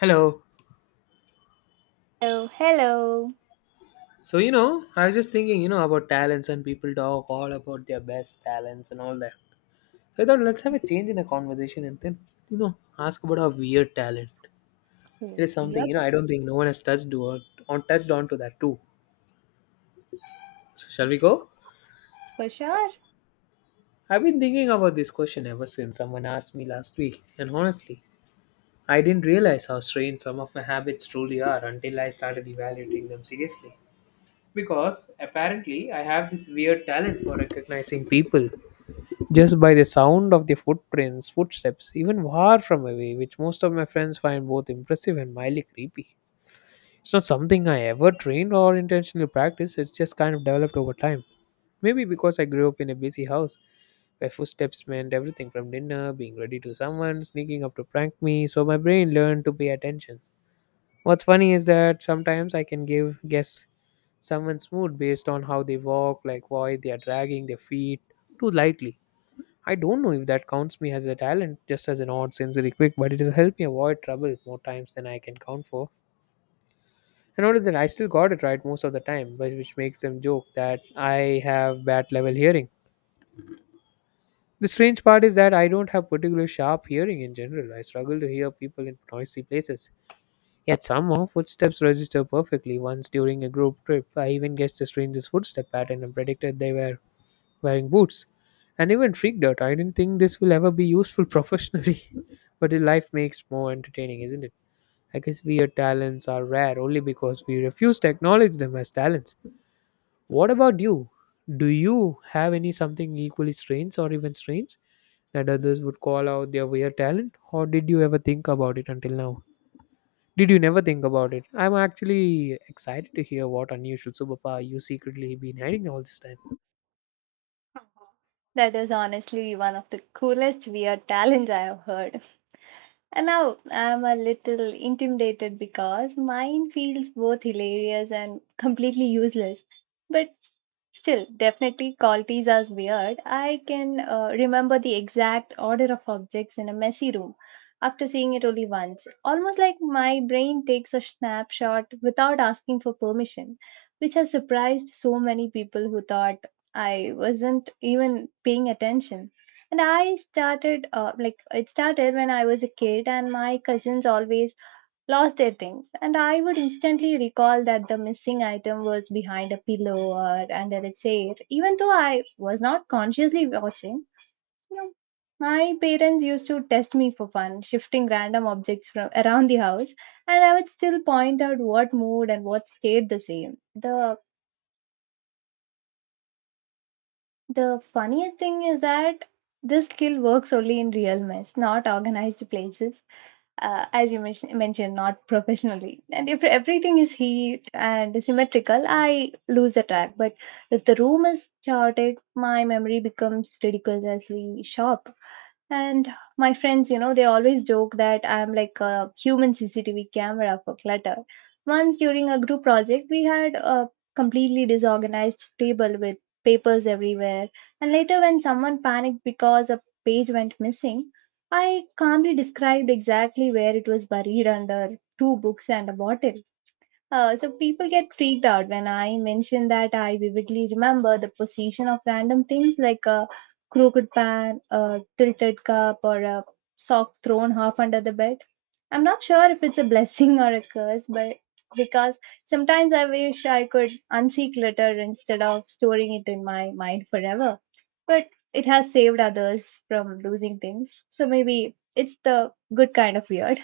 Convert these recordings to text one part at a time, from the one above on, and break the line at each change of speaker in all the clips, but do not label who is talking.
Hello.
Hello, hello.
So, I was just thinking, about talents and people talk all about their best talents and all that. So I thought let's have a change in the conversation and then, ask about our weird talent. It
Oh,
is something,
yes,
I don't think no one has touched or touched on to that too. So shall we go?
for sure.
I've been thinking about this question ever since someone asked me last week, and honestly, I didn't realize how strange some of my habits truly are until I started evaluating them seriously. Because apparently, I have this weird talent for recognizing people just by the sound of the footprints, footsteps, even far from away, which most of my friends find both impressive and mildly creepy. It's not something I ever trained or intentionally practiced, it's just kind of developed over time. Maybe because I grew up in a busy house where footsteps meant everything from dinner, being ready to someone, sneaking up to prank me, so my brain learned to pay attention. What's funny is that sometimes I can give guess someone's mood based on how they walk, like why they are dragging their feet too lightly. I don't know if that counts me as a talent, just as an odd sensory quick, but it has helped me avoid trouble more times than I can count for. And notice that I still got it right most of the time, which makes them joke that I have bad level hearing. The strange part is that I don't have particular sharp hearing in general. I struggle to hear people in noisy places. Yet somehow footsteps register perfectly. Once during a group trip, I even guessed the stranger's footstep pattern and predicted they were wearing boots, and even freaked out. I didn't think this will ever be useful professionally, but the life makes more entertaining, isn't it? I guess weird talents are rare only because we refuse to acknowledge them as talents. What about you? Do you have any something equally strange or even strange that others would call out their weird talent, or did you ever think about it until now? Did you never think about it? I'm actually excited to hear what unusual superpower you secretly been hiding all this time.
That is honestly one of the coolest weird talents I have heard. And now I'm a little intimidated because mine feels both hilarious and completely useless. But Still, definitely call as weird. I can remember the exact order of objects in a messy room after seeing it only once. Almost like my brain takes a snapshot without asking for permission, which has surprised so many people who thought I wasn't even paying attention. And I started, like, it started when I was a kid, and my cousins always lost their things, and I would instantly recall that the missing item was behind a pillow or under a chair, even though I was not consciously watching, you know. My parents used to test me for fun, shifting random objects from around the house, and I would still point out what moved and what stayed the same. The funniest thing is that this skill works only in real mess, not organized places. As you mentioned, not professionally. And if everything is heat and symmetrical, I lose the track. But if the room is chaotic, my memory becomes ridiculously sharp. And my friends, you know, they always joke that I'm like a human CCTV camera for clutter. Once during a group project, we had a completely disorganized table with papers everywhere. And later, when someone panicked because a page went missing, I calmly described exactly where it was buried under two books and a bottle. So people get freaked out when I mention that I vividly remember the position of random things like a crooked pan, a tilted cup, or a sock thrown half under the bed. I'm not sure if it's a blessing or a curse, but because sometimes I wish I could unsee clutter instead of storing it in my mind forever. But it has saved others from losing things, so maybe it's the good kind of weird.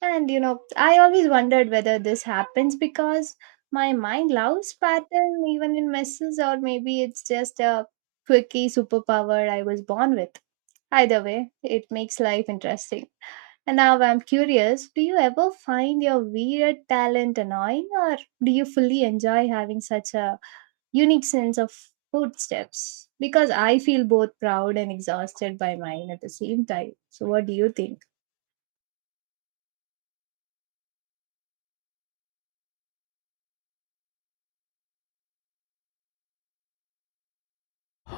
And you know, I always wondered whether this happens because my mind loves pattern even in messes, or maybe it's just a quirky superpower I was born with. Either way, it makes life interesting. And now I'm curious, do you ever find your weird talent annoying, or do you fully enjoy having such a unique sense of footsteps? Because I feel both proud and exhausted by mine at the same time. So, what do you think?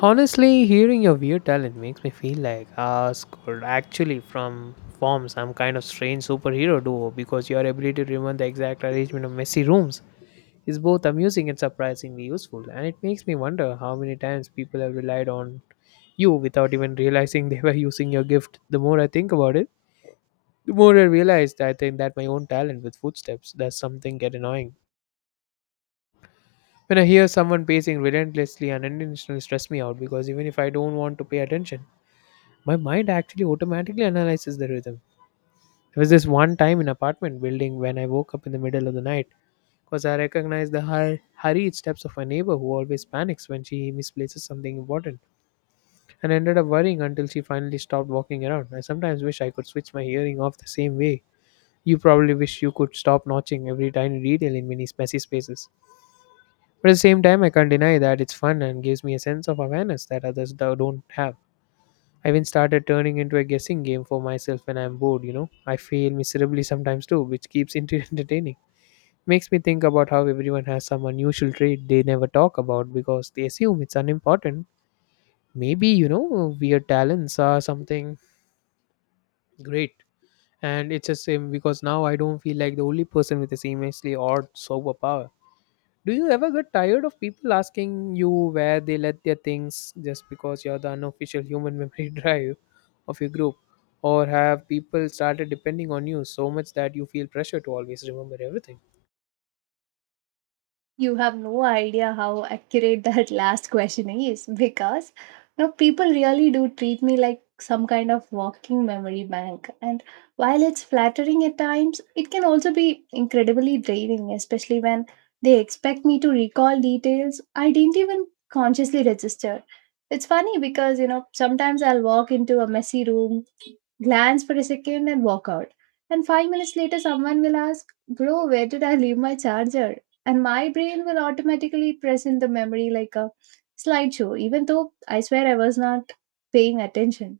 Honestly, hearing your weird talent makes me feel like Ask could actually from form some kind of strange superhero duo because your ability to remember the exact arrangement of messy rooms is both amusing and surprisingly useful, and it makes me wonder how many times people have relied on you without even realizing they were using your gift. The more I think about it, the more I realize that I think that my own talent with footsteps does something get annoying. When I hear someone pacing relentlessly and unintentionally stress me out because even if I don't want to pay attention, my mind actually automatically analyzes the rhythm. There was this one time in apartment building when I woke up in the middle of the night because I recognized the hurried steps of my neighbor who always panics when she misplaces something important and ended up worrying until she finally stopped walking around. I sometimes wish I could switch my hearing off the same way. You probably wish you could stop notching every tiny detail in many messy spaces. But at the same time, I can't deny that it's fun and gives me a sense of awareness that others don't have. I even started turning into a guessing game for myself when I'm bored. I fail miserably sometimes too, which keeps it entertaining. Makes me think about how everyone has some unusual trait they never talk about because they assume it's unimportant. Maybe, weird talents are something great. And it's the same because now I don't feel like the only person with this immensely odd superpower. Do you ever get tired of people asking you where they let their things just because you're the unofficial human memory drive of your group? Or have people started depending on you so much that you feel pressure to always remember everything?
You have no idea how accurate that last question is, because you know, people really do treat me like some kind of walking memory bank. And while it's flattering at times, it can also be incredibly draining, especially when they expect me to recall details I didn't even consciously register. It's funny because, you know, sometimes I'll walk into a messy room, glance for a second, and walk out. And five minutes later, someone will ask, "Bro, where did I leave my charger?" And my brain will automatically present the memory like a slideshow, even though I swear I was not paying attention.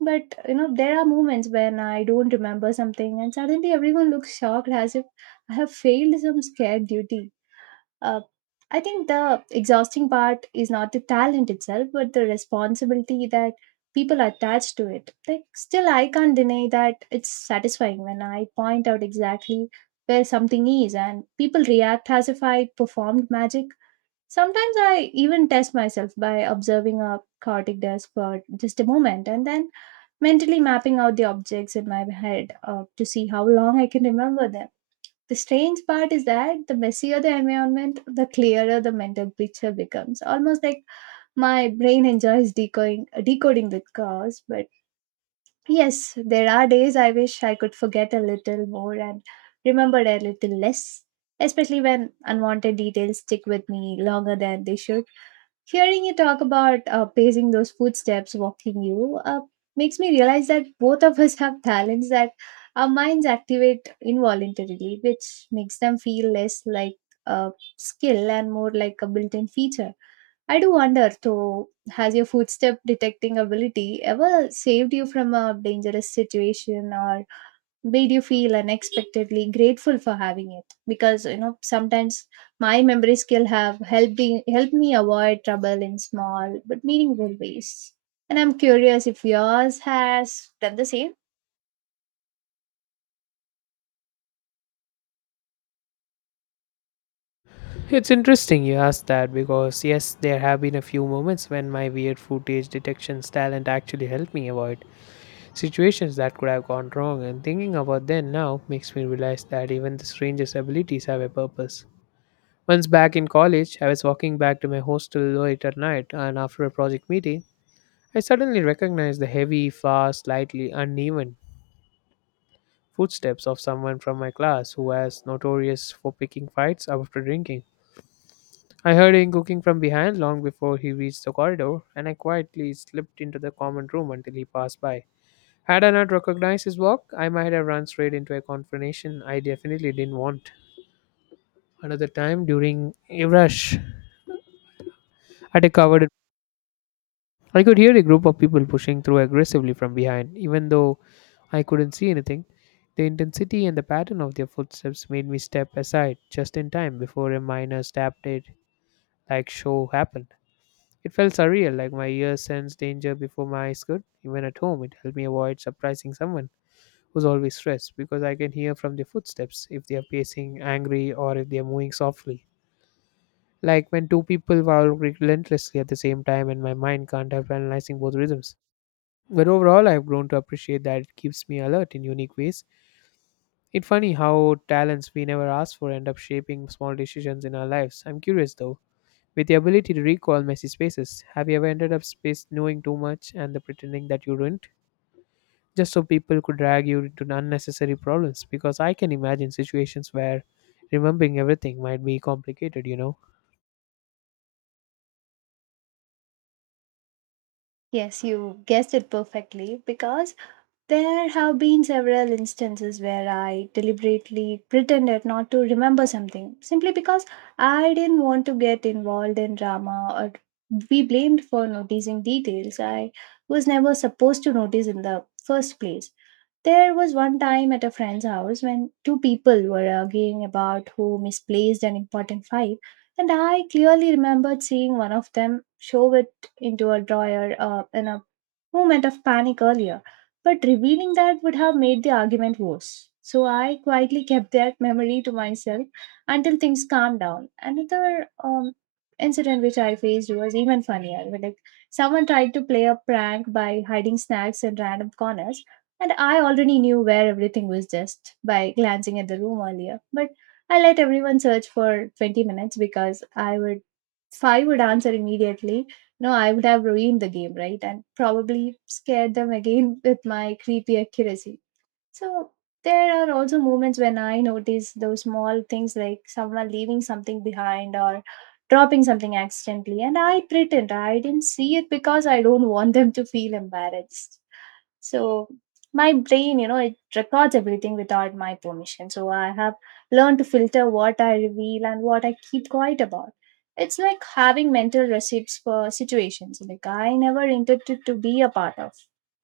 But you know, there are moments when I don't remember something and suddenly everyone looks shocked as if I have failed some scared duty. uh, I think the exhausting part is not the talent itself, but the responsibility that people attach to it. Like, still, I can't deny that it's satisfying when I point out exactly where something is and people react as if I performed magic. Sometimes I even test myself by observing a chaotic desk for just a moment and then mentally mapping out the objects in my head, to see how long I can remember them. The strange part is that the messier the environment, the clearer the mental picture becomes. Almost like my brain enjoys decoding the cause. But yes, there are days I wish I could forget a little more and remember a little less, especially when unwanted details stick with me longer than they should. Hearing you talk about pacing those footsteps walking you makes me realize that both of us have talents that our minds activate involuntarily, which makes them feel less like a skill and more like a built in feature. I do wonder, though, has your footstep detecting ability ever saved you from a dangerous situation or made you feel unexpectedly grateful for having it? Because you know, sometimes my memory skill have helping helped me avoid trouble in small but meaningful ways, and I'm curious if yours has done the same.
It's interesting you asked that because, yes, there have been a few moments when my weird footage detections talent actually helped me avoid situations that could have gone wrong, and thinking about them now makes me realize that even the strangest abilities have a purpose. Once back in college, I was walking back to my hostel late at night, and after a project meeting, I suddenly recognized the heavy, fast, slightly uneven footsteps of someone from my class who was notorious for picking fights after drinking. I heard him cooking from behind long before he reached the corridor, and I quietly slipped into the common room until he passed by. Had I not recognized his walk, I might have run straight into a confrontation I definitely didn't want. Another time during a rush at a covered, I could hear a group of people pushing through aggressively from behind, even though I couldn't see anything. The intensity and the pattern of their footsteps made me step aside just in time before a minor stab did, like show happened. It felt surreal, like my ears sensed danger before my eyes could. Even at home, it helped me avoid surprising someone who's always stressed because I can hear from their footsteps if they are pacing angry or if they are moving softly. Like when two people walk relentlessly at the same time, and my mind can't help analyzing both rhythms. But overall, I've grown to appreciate that it keeps me alert in unique ways. It's funny how talents we never asked for end up shaping small decisions in our lives. I'm curious though, with the ability to recall messy spaces, have you ever ended up space knowing too much and the pretending that you didn't? Just so people could drag you into unnecessary problems, Because I can imagine situations where remembering everything might be complicated. You know.
Yes, you guessed it perfectly, because there have been several instances where I deliberately pretended not to remember something simply because I didn't want to get involved in drama or be blamed for noticing details I was never supposed to notice in the first place. There was one time at a friend's house when two people were arguing about who misplaced an important file, and I clearly remembered seeing one of them shove it into a drawer in a moment of panic earlier, but revealing that would have made the argument worse. So I quietly kept that memory to myself until things calmed down. Another incident which I faced was even funnier, where someone tried to play a prank by hiding snacks in random corners, and I already knew where everything was just by glancing at the room earlier. But I let everyone search for 20 minutes, because I would five would answer immediately, no, I would have ruined the game, right? And probably scared them again with my creepy accuracy. So there are also moments when I notice those small things like someone leaving something behind or dropping something accidentally, and I pretend I didn't see it because I don't want them to feel embarrassed. So my brain, you know, it records everything without my permission. So I have learned to filter what I reveal and what I keep quiet about. It's like having mental receipts for situations like I never intended to be a part of.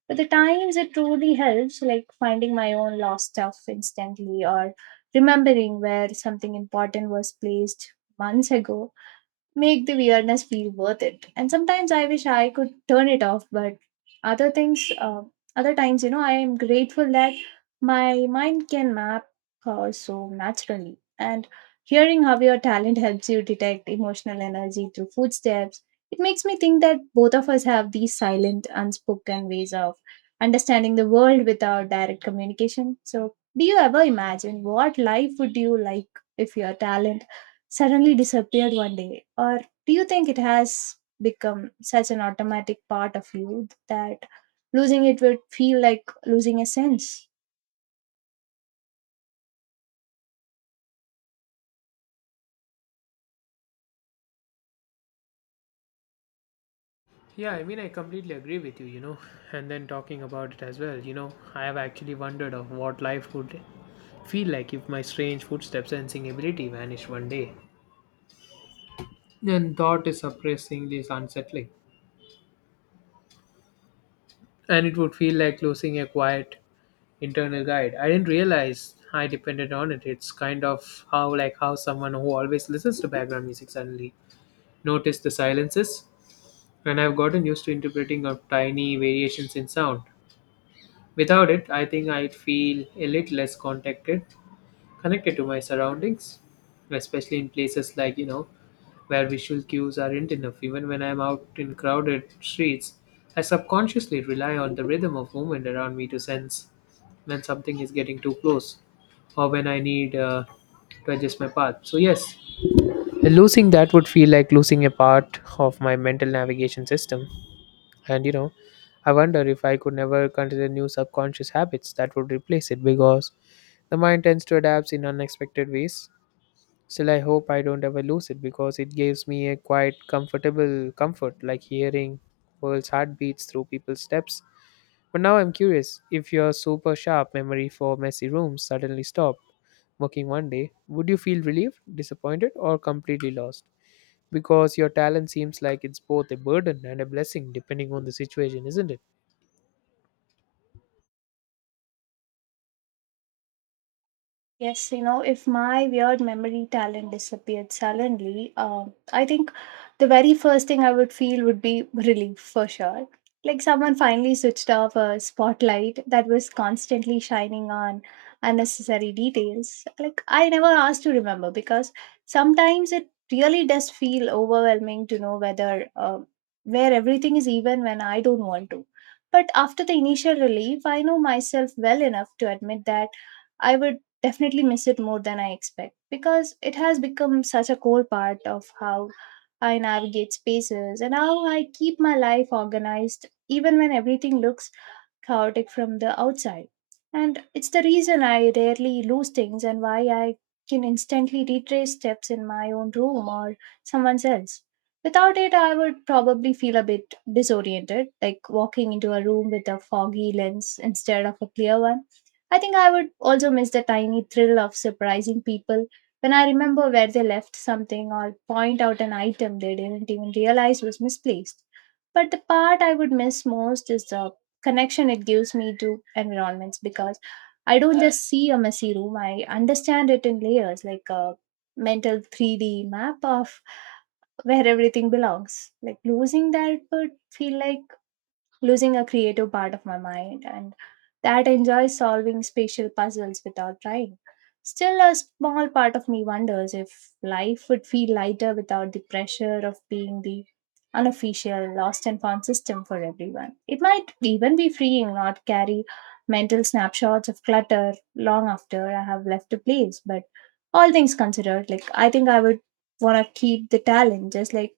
But the times it truly helps, like finding my own lost stuff instantly or remembering where something important was placed months ago, make the weirdness feel worth it. And sometimes I wish I could turn it off, but other things, uh, other times, you know, I am grateful that my mind can map so naturally. And hearing how your talent helps you detect emotional energy through footsteps, it makes me think that both of us have these silent, unspoken ways of understanding the world without direct communication. So, do you ever imagine what life would you like if your talent suddenly disappeared one day? Or do you think it has become such an automatic part of you that losing it would feel like losing a sense?
Yeah, I mean, I completely agree with you, you know. And then talking about it as well, I have actually wondered of what life would feel like if my strange footsteps and singing ability vanished one day, and thought is surprisingly unsettling. And it would feel like losing a quiet internal guide. I didn't realize I depended on it. It's kind of how like how someone who always listens to background music suddenly noticed the silences. And I've gotten used to interpreting of tiny variations in sound. Without it, I think I'd feel a little less connected to my surroundings, especially in places like where visual cues aren't enough. Even when I'm out in crowded streets, I subconsciously rely on the rhythm of movement around me to sense when something is getting too close or when I need to adjust my path. So, yes, losing that would feel like losing a part of my mental navigation system. And I wonder if I could never consider new subconscious habits that would replace it because the mind tends to adapt in unexpected ways. Still, I hope I don't ever lose it because it gives me a quite comfortable comfort, like hearing world's heartbeats through people's steps. But now I'm curious, if your super sharp memory for messy rooms suddenly stopped working one day, would you feel relieved, disappointed, or completely lost? Because your talent seems like it's both a burden and a blessing depending on the situation, isn't it?
Yes, you know, if my weird memory talent disappeared suddenly, I think the very first thing I would feel would be relief, for sure. Like someone finally switched off a spotlight that was constantly shining on unnecessary details. Like I never asked to remember, because sometimes it really does feel overwhelming to know whether where everything is even when I don't want to. But after the initial relief, I know myself well enough to admit that I would definitely miss it more than I expect, because it has become such a core part of how I navigate spaces and how I keep my life organized, even when everything looks chaotic from the outside. And it's the reason I rarely lose things, and why I can instantly retrace steps in my own room or someone else. Without it, I would probably feel a bit disoriented, like walking into a room with a foggy lens instead of a clear one. I think I would also miss the tiny thrill of surprising people when I remember where they left something or point out an item they didn't even realize was misplaced. But the part I would miss most is the connection it gives me to environments, because I don't just see a messy room, I understand it in layers like a mental 3D map of where everything belongs. Like losing that would feel like losing a creative part of my mind and that enjoys solving spatial puzzles without trying. Still, a small part of me wonders if life would feel lighter without the pressure of being the unofficial lost and found system for everyone. It might even be freeing not to carry mental snapshots of clutter long after I have left a place. But all things considered, like I think I would want to keep the talent, just like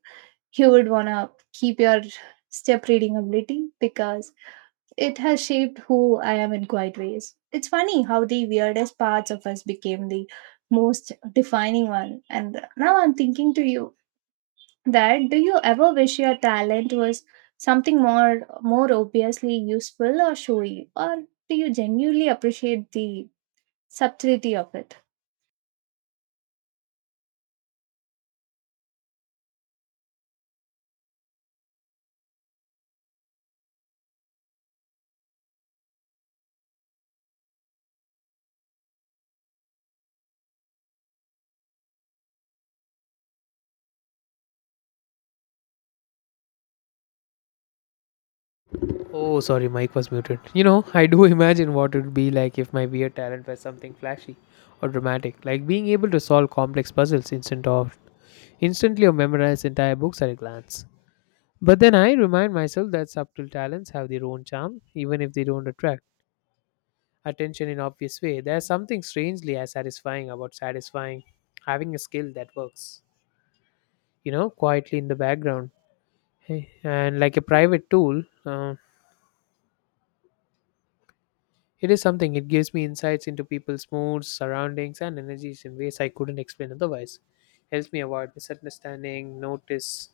you would want to keep your step reading ability, because it has shaped who I am in quite ways. It's funny how the weirdest parts of us became the most defining one. And now I'm thinking to you that do you ever wish your talent was something more obviously useful or showy, or do you genuinely appreciate the subtlety of it?
Oh, sorry, mic was muted. I do imagine what it would be like if my weird talent was something flashy or dramatic, like being able to solve complex puzzles instantly or memorize entire books at a glance. But then I remind myself that subtle talents have their own charm, even if they don't attract attention in obvious way. There's something strangely as satisfying about satisfying having a skill that works, quietly in the background, hey, and like a private tool. It is something, it gives me insights into people's moods, surroundings, and energies in ways I couldn't explain otherwise. Helps me avoid misunderstanding, notice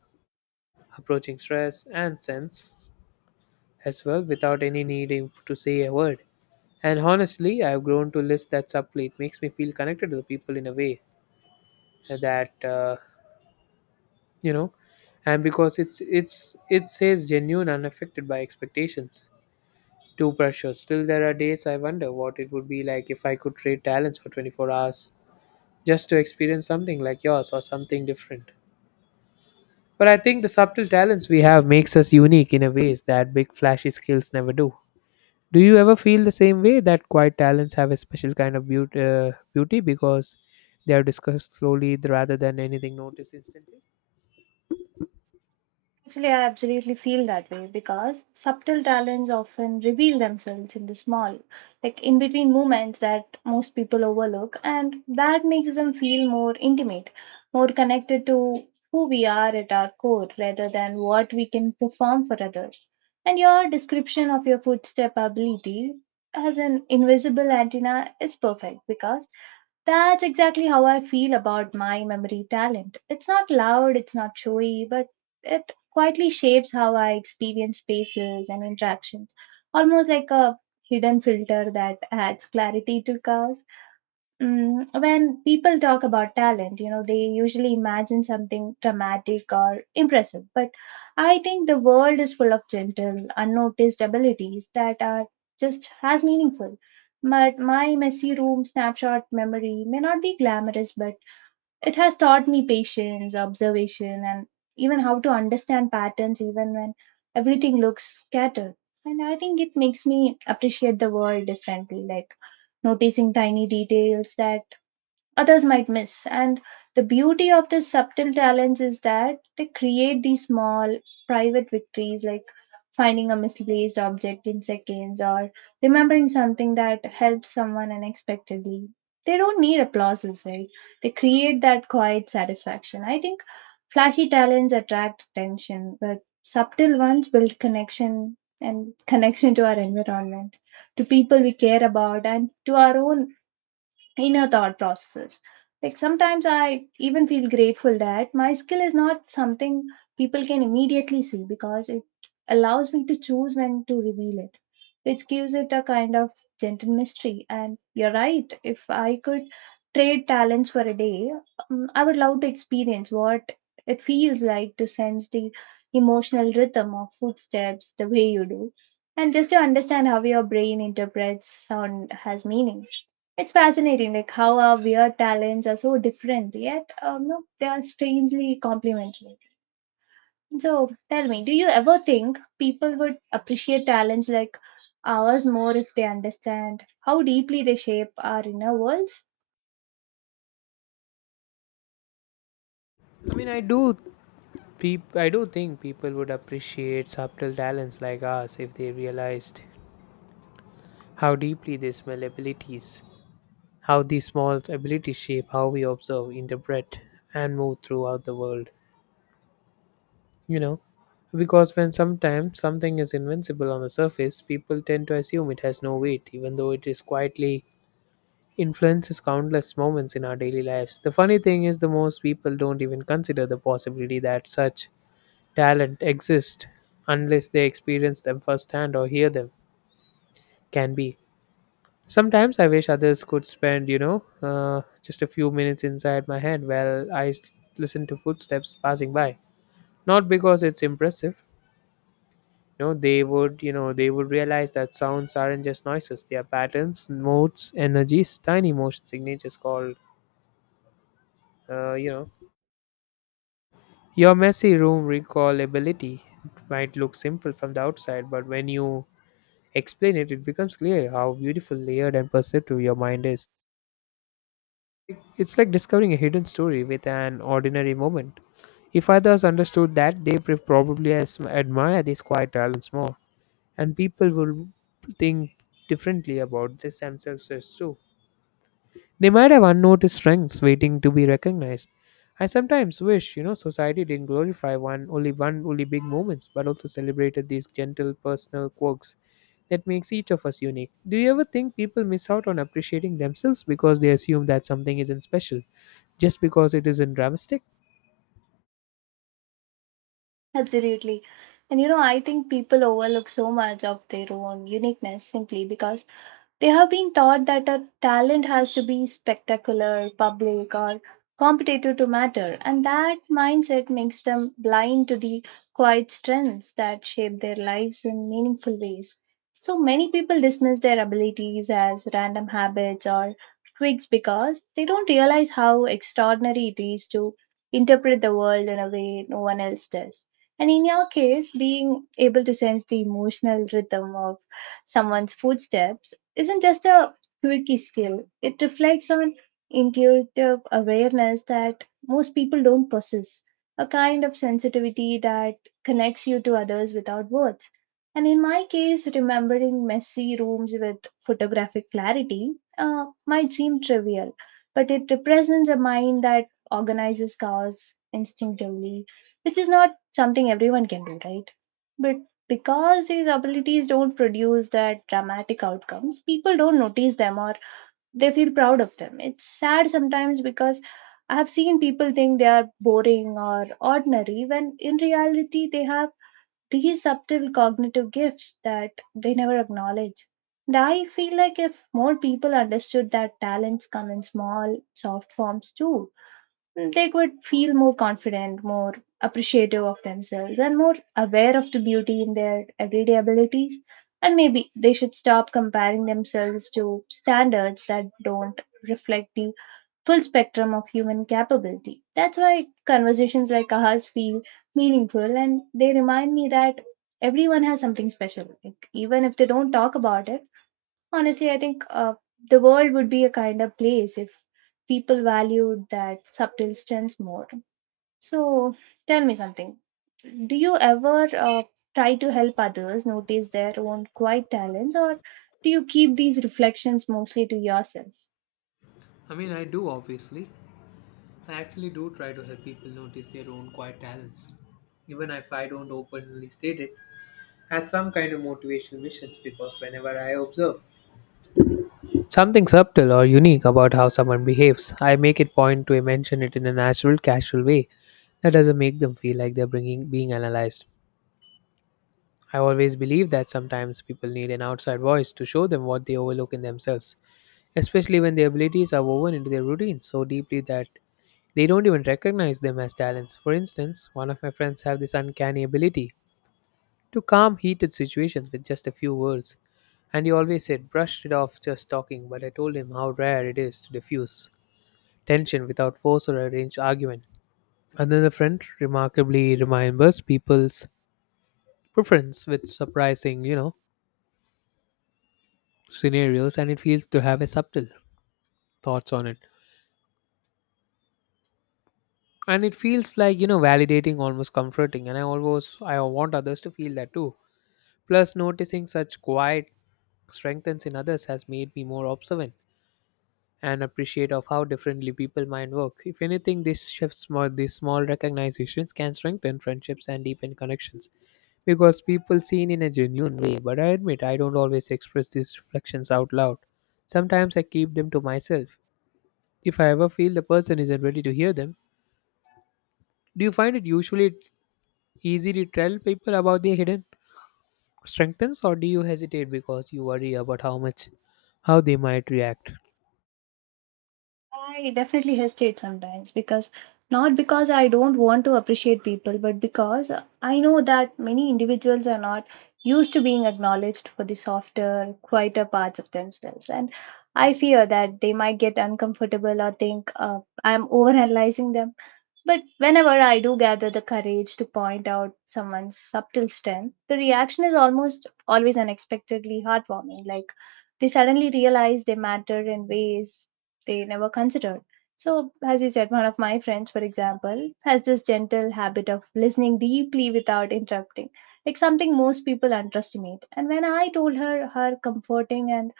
approaching stress, and sense as well without any needing to say a word. And honestly, I've grown to list that subtly. It makes me feel connected to the people in a way that, you know, and because it says genuine unaffected by expectations too precious. Still, there are days I wonder what it would be like if I could trade talents for 24 hours just to experience something like yours or something different. But I think the subtle talents we have makes us unique in a ways that big flashy skills never do. Do you ever feel the same way that quiet talents have a special kind of beauty, beauty because they are discussed slowly rather than anything noticed instantly?
Actually, I absolutely feel that way because subtle talents often reveal themselves in the small, like in between moments that most people overlook, and that makes them feel more intimate, more connected to who we are at our core rather than what we can perform for others. And your description of your footstep ability as an invisible antenna is perfect because that's exactly how I feel about my memory talent. It's not loud, it's not showy, but quietly shapes how I experience spaces and interactions, almost like a hidden filter that adds clarity to chaos. Mm, when people talk about talent, you know, they usually imagine something dramatic or impressive, but I think the world is full of gentle, unnoticed abilities that are just as meaningful. But my messy room snapshot memory may not be glamorous, but it has taught me patience, observation, and even how to understand patterns even when everything looks scattered. And I think it makes me appreciate the world differently, like noticing tiny details that others might miss. And the beauty of the subtle talents is that they create these small private victories, like finding a misplaced object in seconds or remembering something that helps someone unexpectedly. They don't need applauses, right? They create that quiet satisfaction. I think flashy talents attract attention, but subtle ones build connection, and connection to our environment, to people we care about, and to our own inner thought process. Like sometimes I even feel grateful that my skill is not something people can immediately see, because it allows me to choose when to reveal it, which gives it a kind of gentle mystery. And you're right, if I could trade talents for a day, I would love to experience what it feels like to sense the emotional rhythm of footsteps the way you do. And just to understand how your brain interprets sound has meaning. It's fascinating, like how our weird talents are so different, yet no, they are strangely complementary. So tell me, do you ever think people would appreciate talents like ours more if they understand how deeply they shape our inner worlds?
I mean, I do. I do think people would appreciate subtle talents like us if they realized how deeply they smell abilities, how these small abilities shape how we observe, interpret, and move throughout the world. You know, because when sometimes something is invincible on the surface, people tend to assume it has no weight, even though it is quietly influences countless moments in our daily lives. The funny thing is, the most people don't even consider the possibility that such talent exist unless they experience them firsthand or hear them can be. Sometimes I wish others could spend just a few minutes inside my head while listen to footsteps passing by, not because it's impressive. You know, they would realize that sounds aren't just noises, they are patterns, modes, energies, tiny motion signatures called uh, you know your messy room recallability might look simple from the outside, but when you explain it, it becomes clear how beautiful, layered, and perceptive your mind is. It- It's like discovering a hidden story with an ordinary moment. If others understood that, they probably admire these quiet talents more, and people will think differently about this themselves as too. They might have unnoticed strengths waiting to be recognized. I sometimes wish, society didn't glorify one only big moments, but also celebrated these gentle personal quirks that makes each of us unique. Do you ever think people miss out on appreciating themselves because they assume that something isn't special just because it isn't dramatic?
Absolutely. And you know, I think people overlook so much of their own uniqueness simply because they have been taught that a talent has to be spectacular, public, or competitive to matter, and that mindset makes them blind to the quiet strengths that shape their lives in meaningful ways. So many people dismiss their abilities as random habits or quirks because they don't realize how extraordinary it is to interpret the world in a way no one else does. And in your case, being able to sense the emotional rhythm of someone's footsteps isn't just a quirky skill, it reflects on intuitive awareness that most people don't possess, a kind of sensitivity that connects you to others without words. And in my case, remembering messy rooms with photographic clarity might seem trivial, but it represents a mind that organizes chaos instinctively, which is not something everyone can do, right? But because these abilities don't produce that dramatic outcomes, people don't notice them or they feel proud of them. It's sad sometimes, because I have seen people think they are boring or ordinary when in reality they have these subtle cognitive gifts that they never acknowledge. And I feel like if more people understood that talents come in small, soft forms too, they could feel more confident, more appreciative of themselves, and more aware of the beauty in their everyday abilities. And maybe they should stop comparing themselves to standards that don't reflect the full spectrum of human capability. That's why conversations like ours feel meaningful, and they remind me that everyone has something special, like, even if they don't talk about it. Honestly, I think the world would be a kind of place if people valued that subtle strengths more. So, tell me something. Do you ever try to help others notice their own quiet talents, or do you keep these reflections mostly to yourself?
I mean, I do obviously. I actually do try to help people notice their own quiet talents, even if I don't openly state it, as some kind of motivational missions, because whenever I observe something subtle or unique about how someone behaves, I make it point to mention it in a natural, casual way that doesn't make them feel like they're being analyzed. I always believe that sometimes people need an outside voice to show them what they overlook in themselves, especially when their abilities are woven into their routines so deeply that they don't even recognize them as talents. For instance, one of my friends have this uncanny ability to calm heated situations with just a few words. And he always brushed it off just talking, but I told him how rare it is to diffuse tension without force or arranged argument. Another friend remarkably remembers people's preference with surprising, scenarios, and it feels to have a subtle thoughts on it. And it feels like, validating, almost comforting. And I want others to feel that too. Plus, noticing such quiet strengthens in others has made me more observant and appreciate of how differently people mind work. If anything, these shifts, more these small recognitions can strengthen friendships and deepen connections because people seen in a genuine way. But I admit I don't always express these reflections out loud. Sometimes I keep them to myself if I ever feel the person isn't ready to hear them. Do you find it usually easy to tell people about their hidden strengths, or do you hesitate because you worry about how they might react?
I definitely hesitate sometimes, because not because I don't want to appreciate people, but because I know that many individuals are not used to being acknowledged for the softer, quieter parts of themselves. And I fear that they might get uncomfortable or think I'm overanalyzing them. But whenever I do gather the courage to point out someone's subtle strength, the reaction is almost always unexpectedly heartwarming. Like they suddenly realize they matter in ways they never considered. So, as you said, one of my friends, for example, has this gentle habit of listening deeply without interrupting, like something most people underestimate. And when I told her her comforting and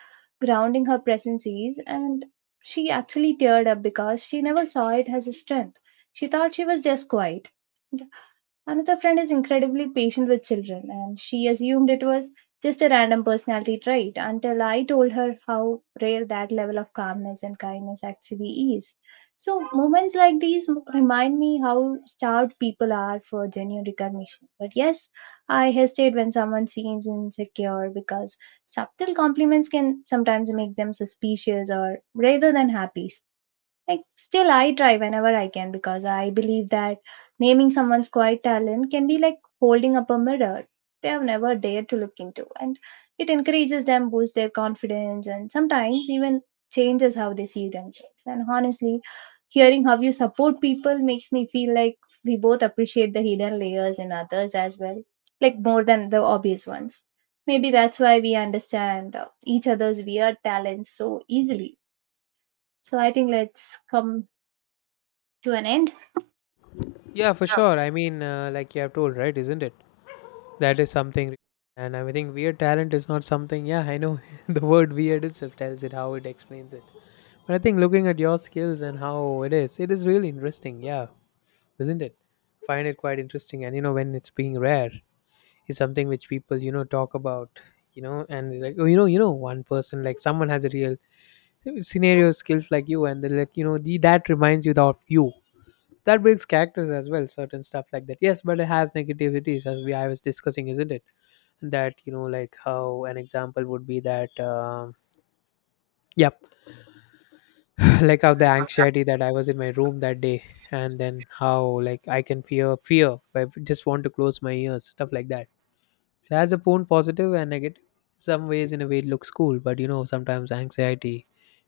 grounding her presence is, and she actually teared up because she never saw it as a strength. She thought she was just quiet. And another friend is incredibly patient with children, and she assumed it was just a random personality trait until I told her how rare that level of calmness and kindness actually is. So, moments like these remind me how starved people are for genuine recognition. But yes, I hesitate when someone seems insecure, because subtle compliments can sometimes make them suspicious or rather than happy. Like, still, I try whenever I can because I believe that naming someone's quiet talent can be like holding up a mirror they have never dared to look into, and it encourages them, boosts their confidence, and sometimes even changes how they see themselves. And honestly, hearing how you support people makes me feel like we both appreciate the hidden layers in others as well, like more than the obvious ones. Maybe that's why we understand each other's weird talents so easily. So I think let's come to an end?
Yeah, for sure. I mean, like you have told, right? Isn't it? That is something. And I think weird talent is not something. Yeah, I know the word weird itself tells it, how it explains it. But I think looking at your skills and how it is really interesting. Yeah, isn't it? Find it quite interesting. And you know, when it's being rare, is something which people talk about. You know, and it's like, oh, one person like someone has a real scenario skills like you, and they're like, that reminds you of you, that brings characters as well, certain stuff like that. Yes, but it has negativities as we I was discussing, isn't it? That, you know, like how an example would be that yep like how the anxiety that I was in my room that day, and then how like I can fear, I just want to close my ears, stuff like that. It has a own positive and negative some ways. In a way it looks cool, but you know sometimes anxiety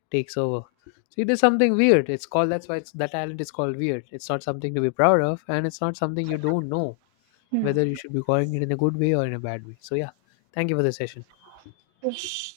takes over. So it is something weird, it's called, that's why it's that talent is called weird. It's not something to be proud of, and it's not something you don't know whether you
Hmm.
should be calling it in a good way or in a bad way. So, yeah, thank you for the session.
Yes.